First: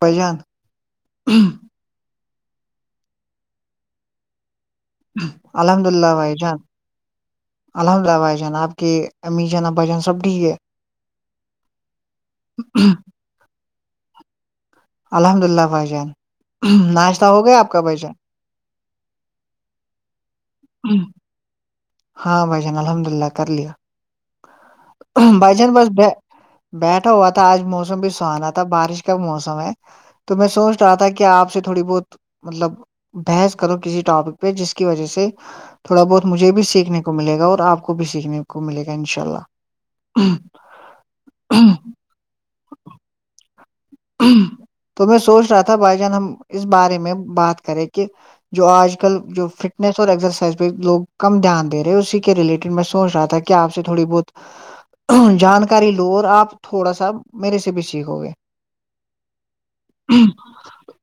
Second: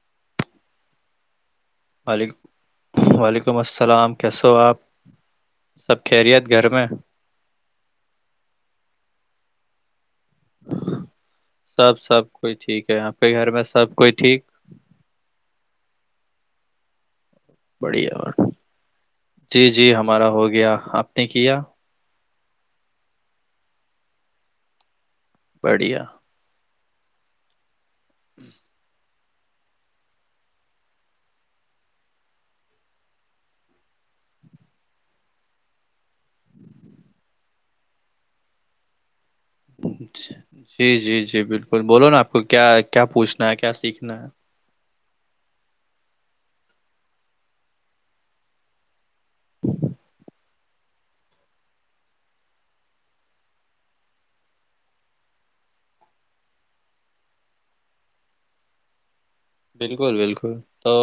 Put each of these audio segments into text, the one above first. پجان ولیکم وعلیکم السلام کیسو آپ الحمد سب اللہ بھائی خیریت جان گھر میں الحمد للہائی جناب کے امی جنا جان سب ٹھیک ہے سب سب کوئی ٹھیک ہے آپ کے گھر میں سب کوئی ٹھیک الحمد اللہ بھائی جان ناشتہ ہو گیا آپ کا بھائی بڑھیا جان اور جی جی ہمارا ہو گیا آپ نے کیا ہاں بھائی جان الحمد اللہ کر لیا بھائی جان بس بڑھیا بیٹھا ہوا تھا آج موسم بھی سہانا تھا بارش موسم ہے تو میں سوچ رہا تھا کہ آپ سے تھوڑی بہت مطلب بحث کرو کسی ٹاپک پہ جس کی وجہ سے تھوڑا بہت مجھے بھی سیکھنے کو ملے گا اور آپ کو بھی سیکھنے کو ملے گا ان شاء اللہ جی جی جی بالکل بولو نا آپ کو کیا کیا پوچھنا ہے کیا سیکھنا ہے تو میں سوچ رہا تھا بھائی جان ہم اس بارے میں بات کریں کہ جو آج کل جو فٹنیس اور ایکسرسائز پہ لوگ کم دھیان دے رہے اسی کے ریلیٹڈ میں سوچ رہا تھا کہ آپ سے تھوڑی بہت جانکاری لو اور آپ تھوڑا سا میرے سے بھی سیکھو گے بالکل بالکل تو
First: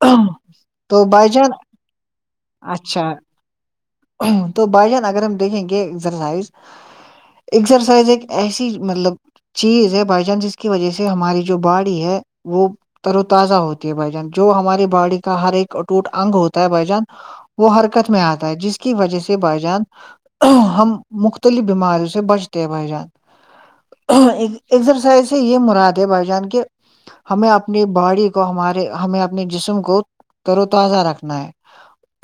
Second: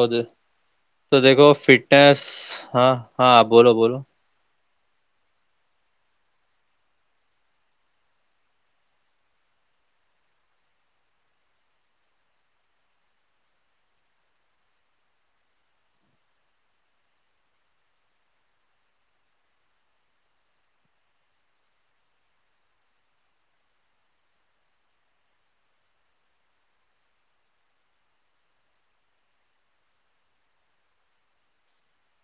تو بائی دیکھو جان فٹنیس ہاں اچھا ہاں بولو بولو تو با جان اگر ہم دیکھیں کہ اگزرسائز ایکسرسائز ایک ایسی مطلب چیز ہے بائی چانس اس کی وجہ سے ہماری جو باڈی ہے وہ تر و تازہ ہوتی ہے بھائی جان جو ہماری باڈی کا ہر ایک اٹوٹ انگ ہوتا ہے بھائی جان وہ حرکت میں آتا ہے جس کی وجہ سے بھائی جان ہم مختلف بیماریوں سے بچتے ہیں بھائی جان ایکسرسائز سے یہ مراد ہے بھائی جان کہ ہمیں اپنی باڈی کو ہمارے ہمیں اپنے جسم کو تر و تازہ رکھنا ہے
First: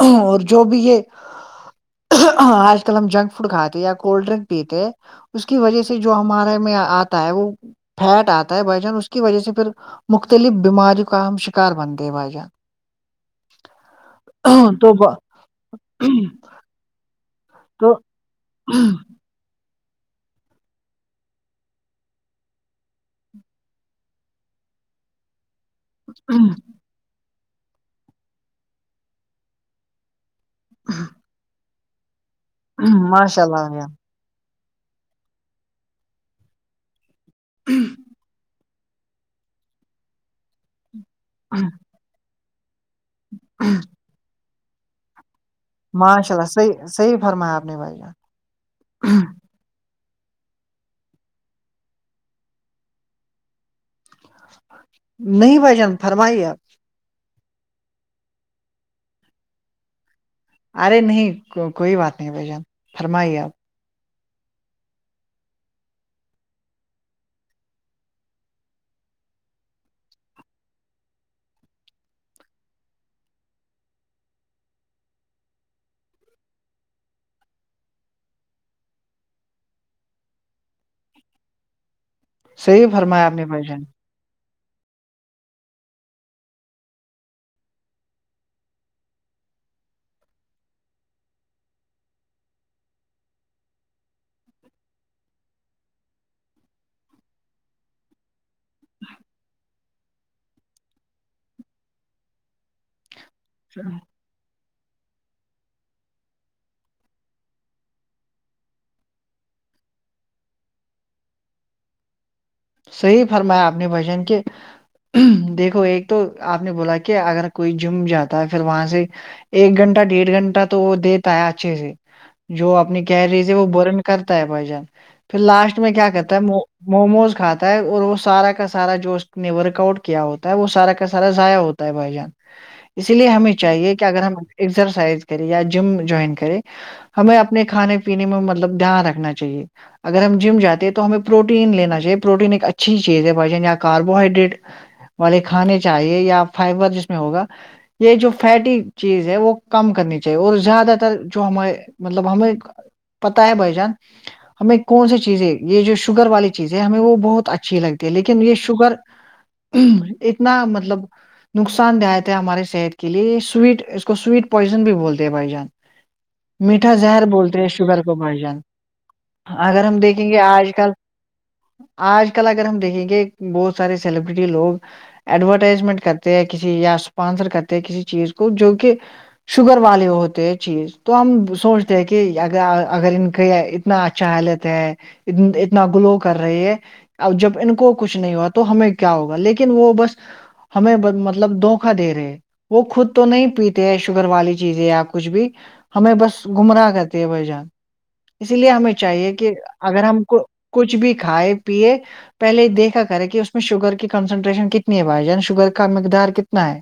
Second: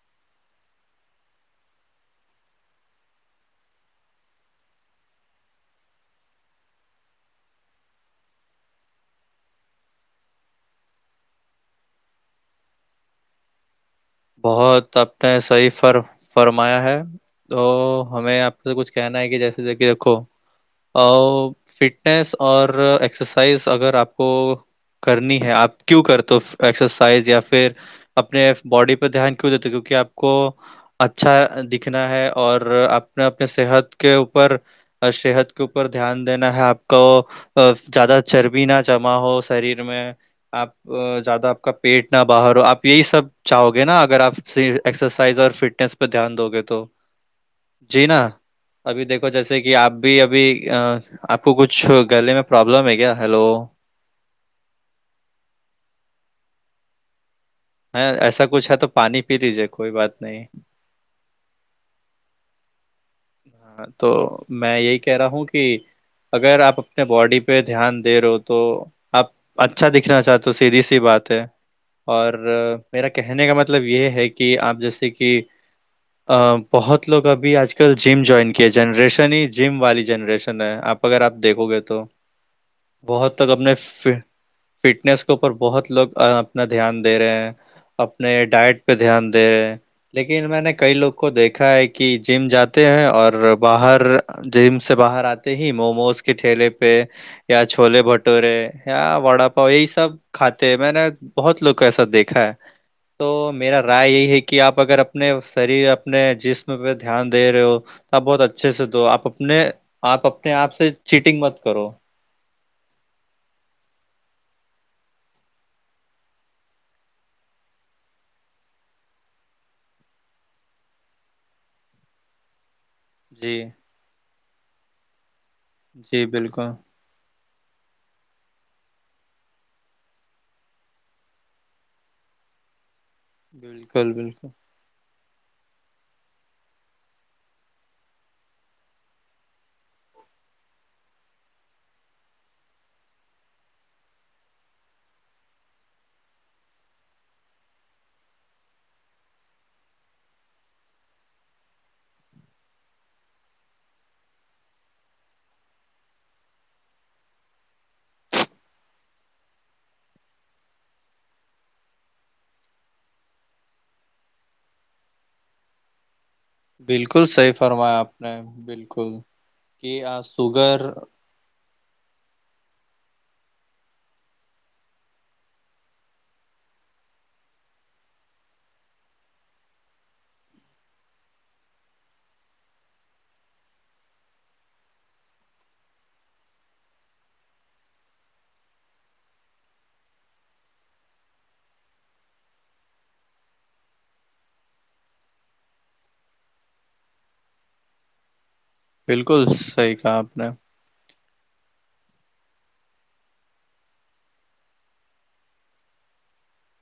اور جو بھی یہ آج کل ہم جنک فوڈ کاتے یا کولڈ ڈرنک پیتے اس کی وجہ سے جو ہمارے میں آتا ہے وہ فیٹ آتا ہے بائی جان اس کی وجہ سے پھر مختلف بیماریوں کا ہم شکار بنتےے بھائی جان بہت تو آ نے صحی فر فرمایا ہے تو ہمیں آپ سے تو کچھ کہنا ہے کہ جیسے جیے ریکھو او فٹنس اور ایکسرسائز اگر آپ کو کرنی ہے آپ کیوں کرتے ہو ایکسرسائز یا پھر اپنے باڈی پہ دھیان کیوں دیتے کیونکہ آپ کو اچھا دکھنا ہے اور اپنے ماشاء اپنے اللہ بھائی صحت کے اوپر صحت کے اوپر دھیان دینا ہے آپ کو جان۔ زیادہ چربی بھی نہ جمع ہو شریر میں آپ زیادہ آپ کا پیٹ نہ باہر ہو آپ یہی سب چاہو گے نا اگر آپ ایکسرسائز اور فٹ پہ ماشاء دھیان اللہ دو گے صحیح تو صحیح فرمایا آپ نے بھائی جی جان نا ابھی دیکھو جیسے جیسے کہ آپ بھی ابھی آپ کو کچھ گلے میں پرابلم ہے کیا ہیلو نہیں بھجن فرمائیے آپ ہ ایسا کچھ ہے تو پانی پی لیجیے کوئی بات نہیں ارے نہیں کوئی بات نہیں بھ جان فرمائیے آپ ہ تو میں یہی کہہ رہا ہوں کہ اگر آپ اپنے باڈی پہ دھیان دے رہے ہو تو آپ اچھا دکھنا چاہتے ہو سیدھی سی بات ہے اور میرا کہنے کا مطلب یہ ہے کہ آپ جیسے کہ ا بہت لوگ ابھی آج کل جم جوائن کیا جنریشن ہی جم والی جنریشن ہے آپ اگر آپ دیکھو گے تو صحیح فرمایا آپ بہت نے تک بھائی اپنے جان فٹنیس کے اوپر بہت لوگ اپنا دھیان دے رہے ہیں اپنے ڈائٹ پہ دھیان دے رہے لیکن میں نے کئی لوگ کو دیکھا ہے کہ جم جات ہیں اور باہر جم سے باہر آتے ہی موموز کے ٹھیلے پہ یا چھوولے بھٹورے یا وڑا پاؤ یہی سب کھاتے ہیں میں نے بہت لوگ کو ایسا دیکھا ہے تو میرا رائے یہی ہے کہ آپ اگر اپنے شریر اپنے جسم پہ دھیان د دے رہے ہو آپ بہت اچھے سے دو آپ اپنے آپ اپنے آپ سے چیٹنگ مت کرو صحیح فرمایا اپنے بجن کے دیکھو ایک تو آپ نے بولا کہ اگر کوئی جم جاتا ہے پھر وہاں سے ایک گھنٹہ ڈیڑھ گھنٹہ تو وہ دیتا ہے اچھے سے جو اپنی ریز ہے جی وہ برن کرتا ہے بھ جان پھر لاسٹ میں کیا جی کرتا ہے بالکل موموز کھاتا اور وہ سارا کا سارا جو اس نے ورک آؤٹ کیا ہوتا ہے وہ سارا کا سارا ضائع ہوتا ہے بھائی جان [inaudible] [inaudible] اسی لیے ہمیں چاہیے کہ بالکل اگر ہم بالکل ایکسرسائز کریں یا جم جوائن کرے ہمیں اپنے کھانے پینے میں مطلب دھیان رکھنا چاہیے اگر ہم جم جے ہیں تو ہمیں پروٹین لینا چاہیے پروٹین ایک اچھی چیز ہے وجہ یا کاربوہائیڈریٹ والے کھانے چاہیے یا فائبر جس میں ہوگا یہ جو فیٹی چیز ہے وہ کم کرنی چاہیے اور زیادہ تر جو ہمارے مطلب ہمیں [unintelligible] [unintelligible] پتا ہے بائی جان ہمیں کون سی چیزیں یہ جو شوگر والی چیزیں ہمیں وہ بہت اچھی لگتی ہے لیکن یہ شوگر اتنا مطلب نقصان دہایت ہے ہمارے صحت کے لیے سویٹ اس کو سویٹ پوائزن بھی بولتے ہیں بھائی جان میٹھا زہر بالکل صحیح بولتے ہیں فرمایا شوگر کا آپ نے برجن بالکل اگر ہم کہ دیکھیں گے آج سوگر کل آج کل اگر ہم دیکھیں گے بہت سارے سیلیبریٹی لوگ ایڈورٹائزمنٹ کرتے ہیں کسی یا اسپانسر کرتے کسی چیز کو جو کہ شوگر والے ہوتے چیز تو ہم سوچتے ہیں کہ اگر ان کے اتنا اچھا ہے لیتے ہیں اتنا گلو کر رہی ہے ا جب ان کو کچھ نہیں ہوا تو ہمیں کیا ہوگا لیکن وہ بس ہمیں مطلب دھوکا دے رہے وہ خود تو نہیں پیتے ہیں شوگر والی چیزیں یا کچھ بھی ہمیں بس گمراہ کرتی ہے بھائی جان اسی لیے ہمیں چاہیے بالکل کہ صحیح اگر کہا ہم آپ کو نے کچھ بھی کھائے پیے پہلے دیکھا کرے کہ اس میں شوگر کی کنسنٹریشن کتنی ہے بھائی جان شوگر کا مقدار کتنا ہے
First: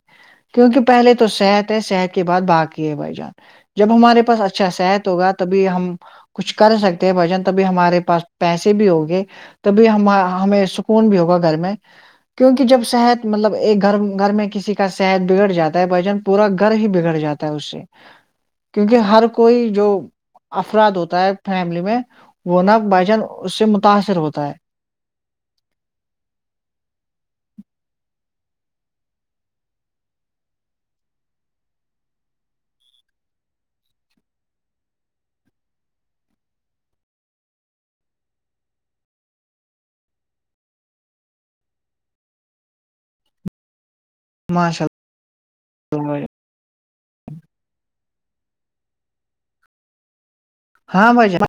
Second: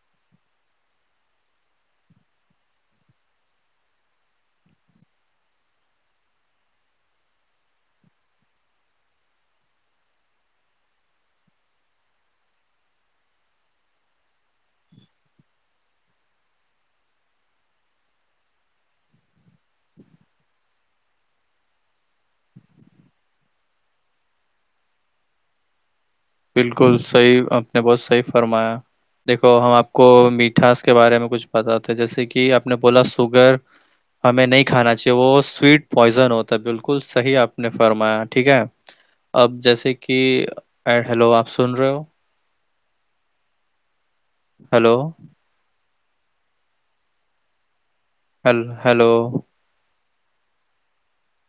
کیونکہ پہلے تو صحت ہے صحت کے بعد باقی ہے بھائی جان جب ہمارے پاس اچھا صحت ہوگا تبھی ہم کچھ کر سکتے ہیں بجن توب ہمارے پاس پیسے بھی ہوگے تب ہم ہمیں سکون بھی ہوگا گھر میں کیونکہ جب شحت مطلب ایک گھر گھر میں کسی کا شحت بگڑ جا ہے بھجن پورا گھر ہی بگڑ جاتا ہے اس سے کیونکہ ہر کوئی جو افراد ہوتا ہے فیملی میں وہ نہا بائی چانس اس سے متاثر ہوتا ہے بالکل صحیح ہمپ نے بہت صحیح فرمایا دیکھو ہم آپ کو میٹھاس کے بارے میں کچھ بتاتے جیسے کہ آپ نے بولا سوگر ہمیں نہیں کھانا چاہیے وہ سویٹ پوائزن ہوتا بالکل صحیح آپ نے فرمایا ٹھیک ہے اب جیسے کہ ہیلو آپ سن رہے ہو ماشاء ہیلو اللہ ہیل ہلو ہاں بھائیا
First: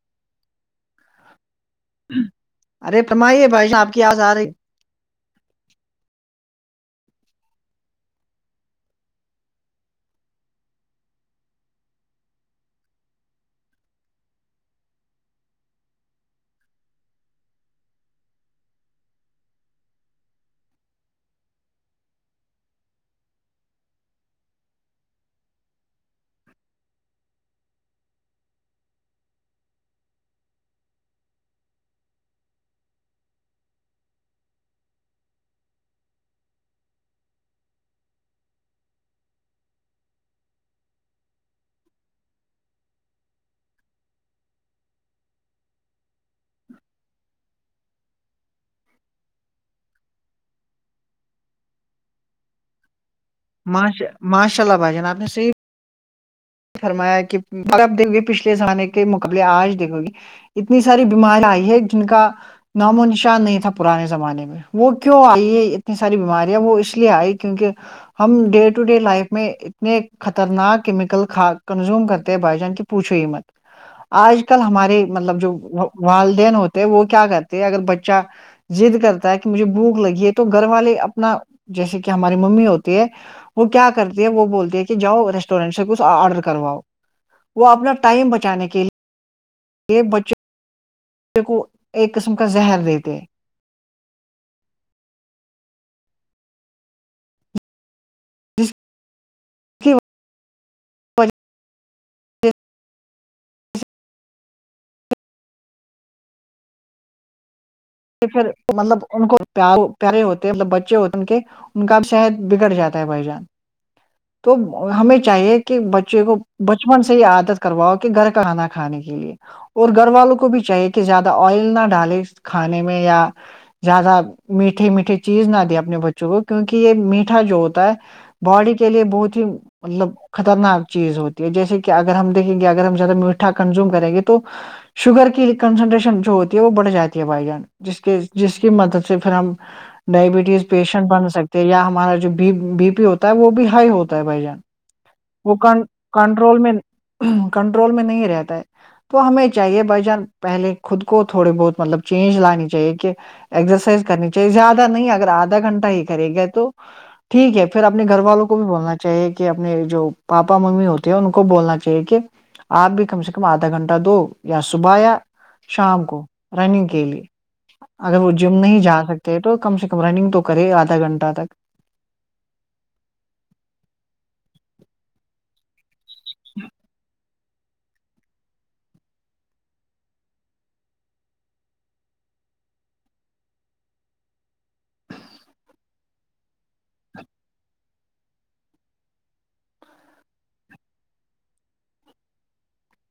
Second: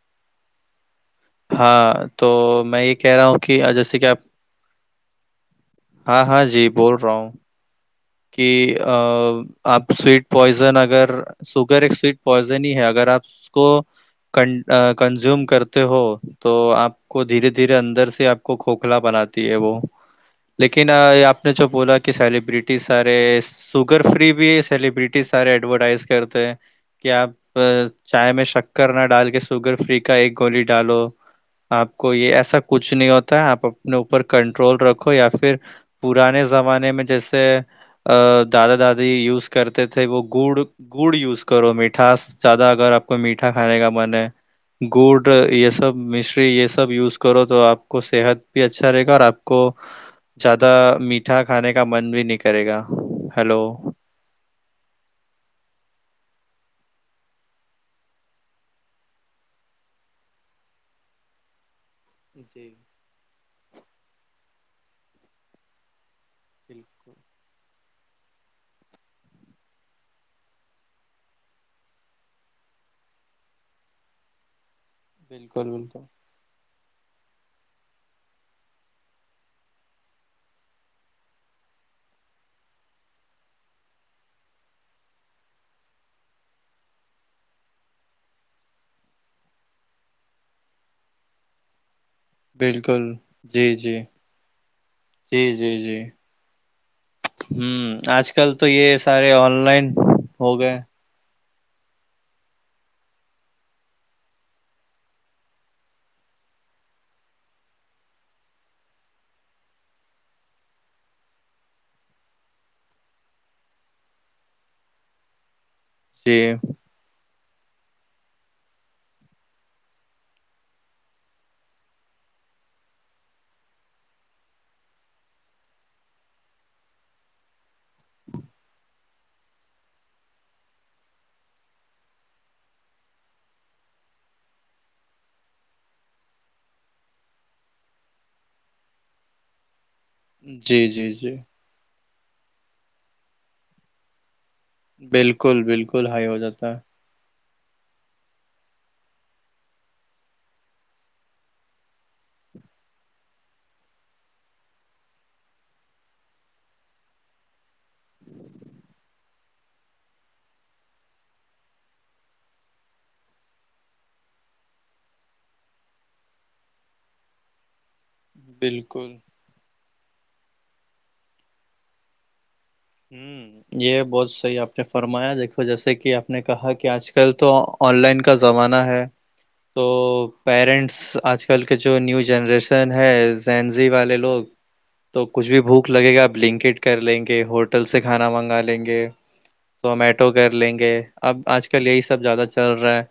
ہاں تو میں یہ ارے کہہ رہا ہوں فرمائیے کہ بھائی جان جیسے کی کہ آپ آواز آ رہی ہاں ہاں جی بول رہا ہوں کہ آپ سویٹ پوائزن اگر سوگر ایک سویٹ پوائزن ہی ہے اگر آپ اس کو کنزیوم کرتے ہو تو آپ کو دھیرے دھیرے اندر سے آپ کو کھوکھلا بناتی ہے وہ لیکن آپ نے جو بولا کہ سیلیبرٹی سارے سوگر فری بھی سیلیبرٹی سارے ایڈورٹائز کرتے ہیں کہ آپ چائے میں شکر نہ ڈال کے سوگر فری کا ایک گولی ڈالو آپ کو یہ ایسا کچھ نہیں ہوتا ہے آپ اپنے اوپر کنٹرول رکھو یا پھر پرانے زمانے میں جیسے ا دادا دادی یوز کرتے تھے وہ گڑ گڑ یوز کرو میٹھاس زیادہ اگر آپ کو میٹھا کھانے کا من ہے گڑ یہ سب مشری یہ سب یوز کرو تو آپ کو صحت بھی اچھا رہے گا اور آپ کو زیادہ میٹھا کھانے کا من بھی نہیں کرے گا ہیلو ماش ماشا اللہ بھجن آپ نے صی فرمایا کہ آب دو گے پچھلے زہان کے مقابلے آج دیکھو گی اتنی ساری بیماری آئی ہے جن کا جی نام و نشان نہیں تھا پرانے زمانے میں وہ کیوں آئی ہے اتنی ساری بیماریاں وہ اس لیے بالکل آئی کیونکہ ہم ڈے ٹو ڈے لائف میں اتنے خطرناک کیمیکل کنزوم کرتے ہیں بھائی جان کی پوچھو ہی مت آج کل ہمارے مطلب جو بالکل بالکل والدین ہوتے وہ کیا کرتے اگر بچہ د کرتا ہے کہ مجھے بھوک لگی ہے تو گھر والے اپنا جیسے کہ ہماری ممی ہوتی ہے وہ کیا کرتی ہے وہ بول ہے کہ جاؤ ریسٹورینٹ سے کچھ آرڈر کرواؤ وہ اپنا ٹائم بچانے کے لیے یہ بچے بے کو ایک قسم کا ذہن دیتے بالکل ہیں جی جی جی جی جی ہوں آج کل تو جس یہ سارے آن لائن کی ہو گئے جھ پھر مطلب ان کو پ پیارے ہوتے مطلب بچے ہوتے ہیں ان کے ان کا شحت بگڑ جاتا ہے بھائی جان تو ہمیں چاہیے کہ بچے کو جی بچپن سے ہی عادت کرواؤ کہ گھر کھانا کھانے کے لیے اور گھر والوں کو بھی چاہیے کہ زیادہ آئل نہ ڈالے کھانے میں یا زیادہ میٹھے میٹھے چیز نہ دیا اپنے بچوں کو کیونکہ یہ میٹھا جو ہوتا ہے باڈی کے لیے بہت ہی مطلب خطرناک چیز ہوتی ہے جیسے کہ اگر ہم دیکھیں گے اگر ہم زیادہ میٹھا کنزیوم کریں گے تو شوگر کی کنسنٹریشن جو ہوتی ہے وہ بھ جاتی ہے بھائی جان جس کے جس کی مدد سے پھر ہم ڈائبٹیز جی پیشنٹ جی بن جی سکتے تو یہیا ہمارا جو بی پی ہوتا ہے وہ بھی ہائی ہوتا ہے بھائی جان وہ بالکل بالکل ہائی ہو کنٹرول جاتا ہے مین کنٹرول میں نہیں رہتا ہے تو ہمیں چاہیے بھائی جان پہلے خود کو تھوڑے بہت مطلب چینج لانی چاہیے کہ ایکسرسائز کرنی چاہیے زیادہ نہیں اگر آدھا گھنٹہ ہی کرے گا تو ٹھیک ہے پھر اپنے گھر والوں کو بھی بولنا چاہیے کہ اپنے جو پاپا ممی ہوتے ہیں ان کو بولنا چاہیے کہ آپ بھی کم سے کم آدھا گھنٹہ دو یا صبح یا شام کو رننگ کے لیے اگر وہ جم نہیں جا بالکل سکتے تو کم سے کم رننگ تو کرے آدھا گھنٹہ تک ہوں یہ بہت صحیح آپ نے فرمایا دیکھو جیسے کہ آپ نے کہا کہ آج کل تو آن لائن کا زمانہ ہے تو پیرنٹس آج کل کے جو نیو جنریشن ہے زینزی والے لوگ تو کچھ بھی بھوک لگے گا آپ لنکڈ کر لیں گے ہوٹل سے کھانا منگا لیں گے زومیٹو کر لیں گے اب آج کل یہی سب زیادہ چل رہا ہے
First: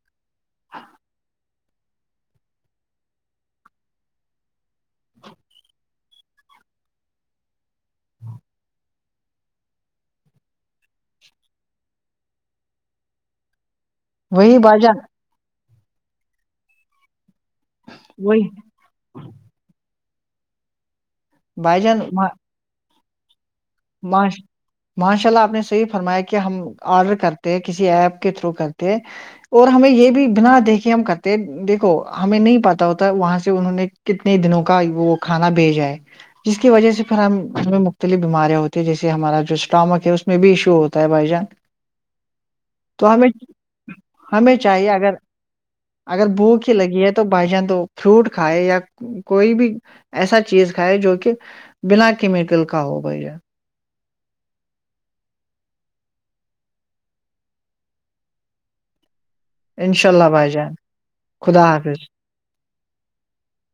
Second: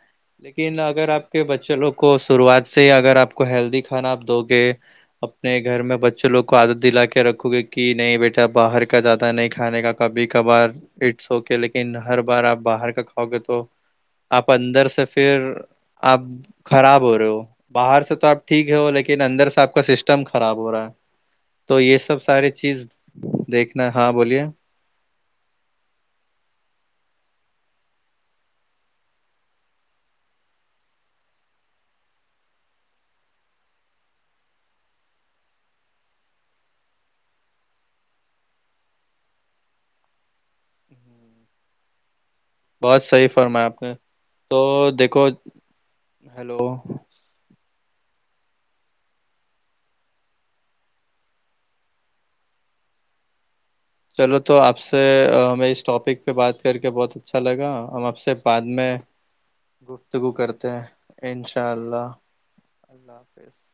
لیکن اگر آپ کے بچے لوگ کو شروعات سے اگر آپ کو ہیلدی کھانا آپ دو گے اپنے گھر میں بچوں لوگ کو عادت دلا کے رکھو گے کہ نہیں بیٹا باہر کا زیادہ نہیں کھانے کا کبھی کبھار اٹس ہوک لیکن ہر بار آپ باہر کا کھاؤ گے تو آپ وہی بائی اندر جان سے پھر آپ خراب ہو رہے ہو باہر سے تو آپ وہی ٹھیک ہے ہو لیکن اندر سے آپ کا سسٹم خراب ہو رہا ہے تو بائی یہ جان سب سارے چیز دیکھنا ہاں ماش بولیے ماشاء اللہ آپ نے صحیح فرمایا کہ ہم آرڈر کرتے کسی ایپ کے تھرو کرتے ہیں اور ہمیں یہ بھی بنا دیکھ کے ہم کرتے دیکھو ہمیں نہیں پہ ہوتا وہاں سے انہوں نے کتنے دنوں کا وہ کھانا بھیجائے جس کی وجہ سے پھر ہم گھر میں مختلف بیماریاں ہوتی تو جیسے ہمارا جو اسٹامک ہے اس میں بھی ایشو ہوتا ہے بھائی جان بہت تو ہمیں صحیح فرمایا آپ نے ہمیں تو چاہیے اگر دیکھو اگر ہیلو بھوک ہی لگی ہے تو تو بھائی جان تو فروٹ کھائے یا کوئی بھی ایسا چیز کھائے جو کہ بنا کیمیکل کا ہو بھائییا چلو تو آپ سے ہمیں اس ٹاپک پہ بات کر کے بہت ا اچھا لگا ہم اب سے بعد میں انشاء اللہ گفتگو بھائی کرتے جان ہیں خدا انشاء حافظ اللہ اللہ حافظ